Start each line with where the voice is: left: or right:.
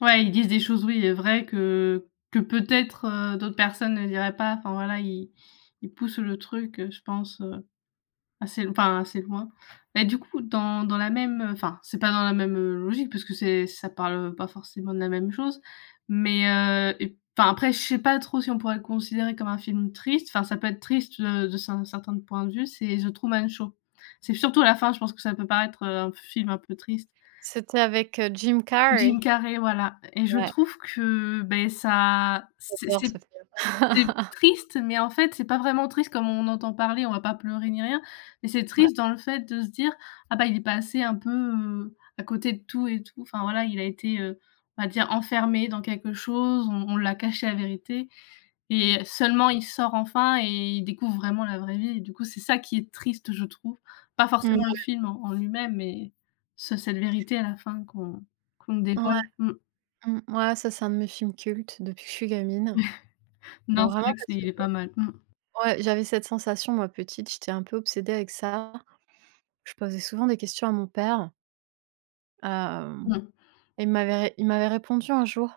left: Ouais, ils disent des choses oui, heu, vraies que que, peut-être, heu, d'autres personnes ne diraient pas. Enfin, voilà, ils ils poussent le truc, heu, je pense, heu, assez l enfin, assez loin et du coup, dans dans la même, heu enfin, c'est pas dans la même, heu, logique parce que c'est ça parle, heu, pas forcément de la même chose. Mais heu et p enfin, après, je sais pas trop si on pourrait le considérer comme un film triste. Enfin, ça peut être triste, heu, de cer certains points de vue, c'est The Truman Show. C'est surtout à la fin, je pense que ça peut paraître, heu, un film un peu triste.
right: C'était avec, heu, Jim
left: Jim
right: Carrey.
left: Carrey, voilà et je
right: Ouais.
left: trouve que, beh, ça c'est
right: J'adore
left: c'est
right: cette œuvre.
left: c'est triste, mais en fait, c'est pas vraiment triste comme on en entend parler. On va pas pleurer, ni rien. Mais c'est
right: Ouais.
left: triste dans le fait de se dire: «Ah, bah, il est passé un peu, heu, à côté de tout et tout». Enfin, voilà, il a été, heu, on va dire «enfermé dans quelque chose». On on l'a caché la vérité et seulement, il sort enfin et il découvre vraiment la vraie vie et du coup, c'est ça qui est triste, je trouve. Pas
right: Mmh.
left: forcément le film en en lui-même mais sur cette vérité à la fin qu'on qu'on
right: Ouais,
left: dévoile. Mmh.
right: mmh ouais, ça, c'est un de mes films cultes depuis que je suis gamine. Bah,
left: Non, c'est vrai
right: vraiment
left: que
right: parce que,
left: c'est pas mal. Mmh.
right: heu ouais, j'avais cette sensation, moi, petite. J'étais un peu obsédée avec ça. Je posais souvent des questions à mon père. Hem,
left: Mmh.
right: il m'avait ré il m'avait répondu un jour.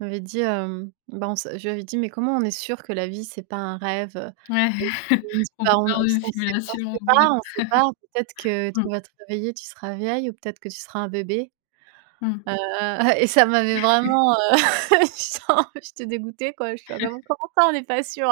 right: Il m'avait dit: «Hem, bah on s», je lui avais dit: «Mais comment on est sûr que la vie, c'est pas un rêve?», heu,
left: Ouais,
right: et il me dit:
left: on
right: «Ça, on
left: parle d'une
right: s on sait on
left: simulation,
right: sait
left: oui.
right: pas, on sait pas. Peut-être que tu
left: Mmh.
right: vas te réveiller, tu seras vieille ou peut-être que tu seras un bébé».
left: Mmh.
right: Heu et ça m'avait vraiment, heu, j'étais un j'étais dégoûtée quoi, j'étais: «Bah comment ça, on n'est pas sûr?»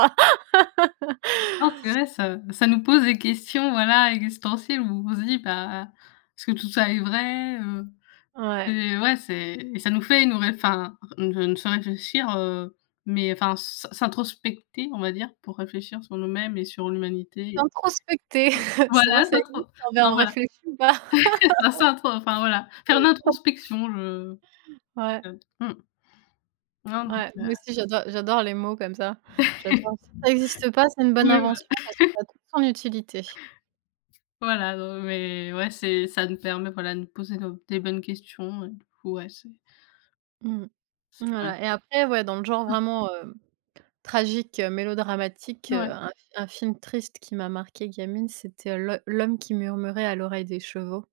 left: Oh, c'est vrai, ça ça nous pose des questions, voilà, existentielles, où on se dit: «Bah, ah, est-ce que tout ça est vrai?», heu
right: Ouais.
left: heu, ouais, c'est et ça nous fait nous ré enfin, ré ça nous fait réfléchir, heu mais enfin, s'in s'introspecter, on va dire, pour réfléchir sur nous-mêmes et sur l'Humanité.
right: S'introspecter? C'est vrai,
left: Voilà,
right: ça existe?
left: s'introp
right: En verbe
left: enfin, voilà.
right: réfléchi ou pas?
left: Là s'introf enfin voilà. Faire l'introspection je
right: Ouais.
left: je mmh. Non donc
right: Ouais,
left: heu
right: moi aussi, j'adore j'adore les mots comme ça. J'adore. Ça existe pas, c'est une bonne
left: Oui,
right: invention
left: bah
right: parce que ça a toute son utilité.
left: Voilà, non mais ouais, c'est ça nous permet, voilà, de nous poser nos des bonnes questions et du coup, ouais, c'est
right: Mmh.
left: c'est vrai.
right: Voilà et après, ouais, dans le genre
left: Mmh.
right: vraiment, hem, tragique, heu, mélodramatique, heu,
left: Ouais.
right: un f un film triste qui m'a marqué gamine, c'était L'Ho L’Homme qui murmurait à l’oreille des chevaux.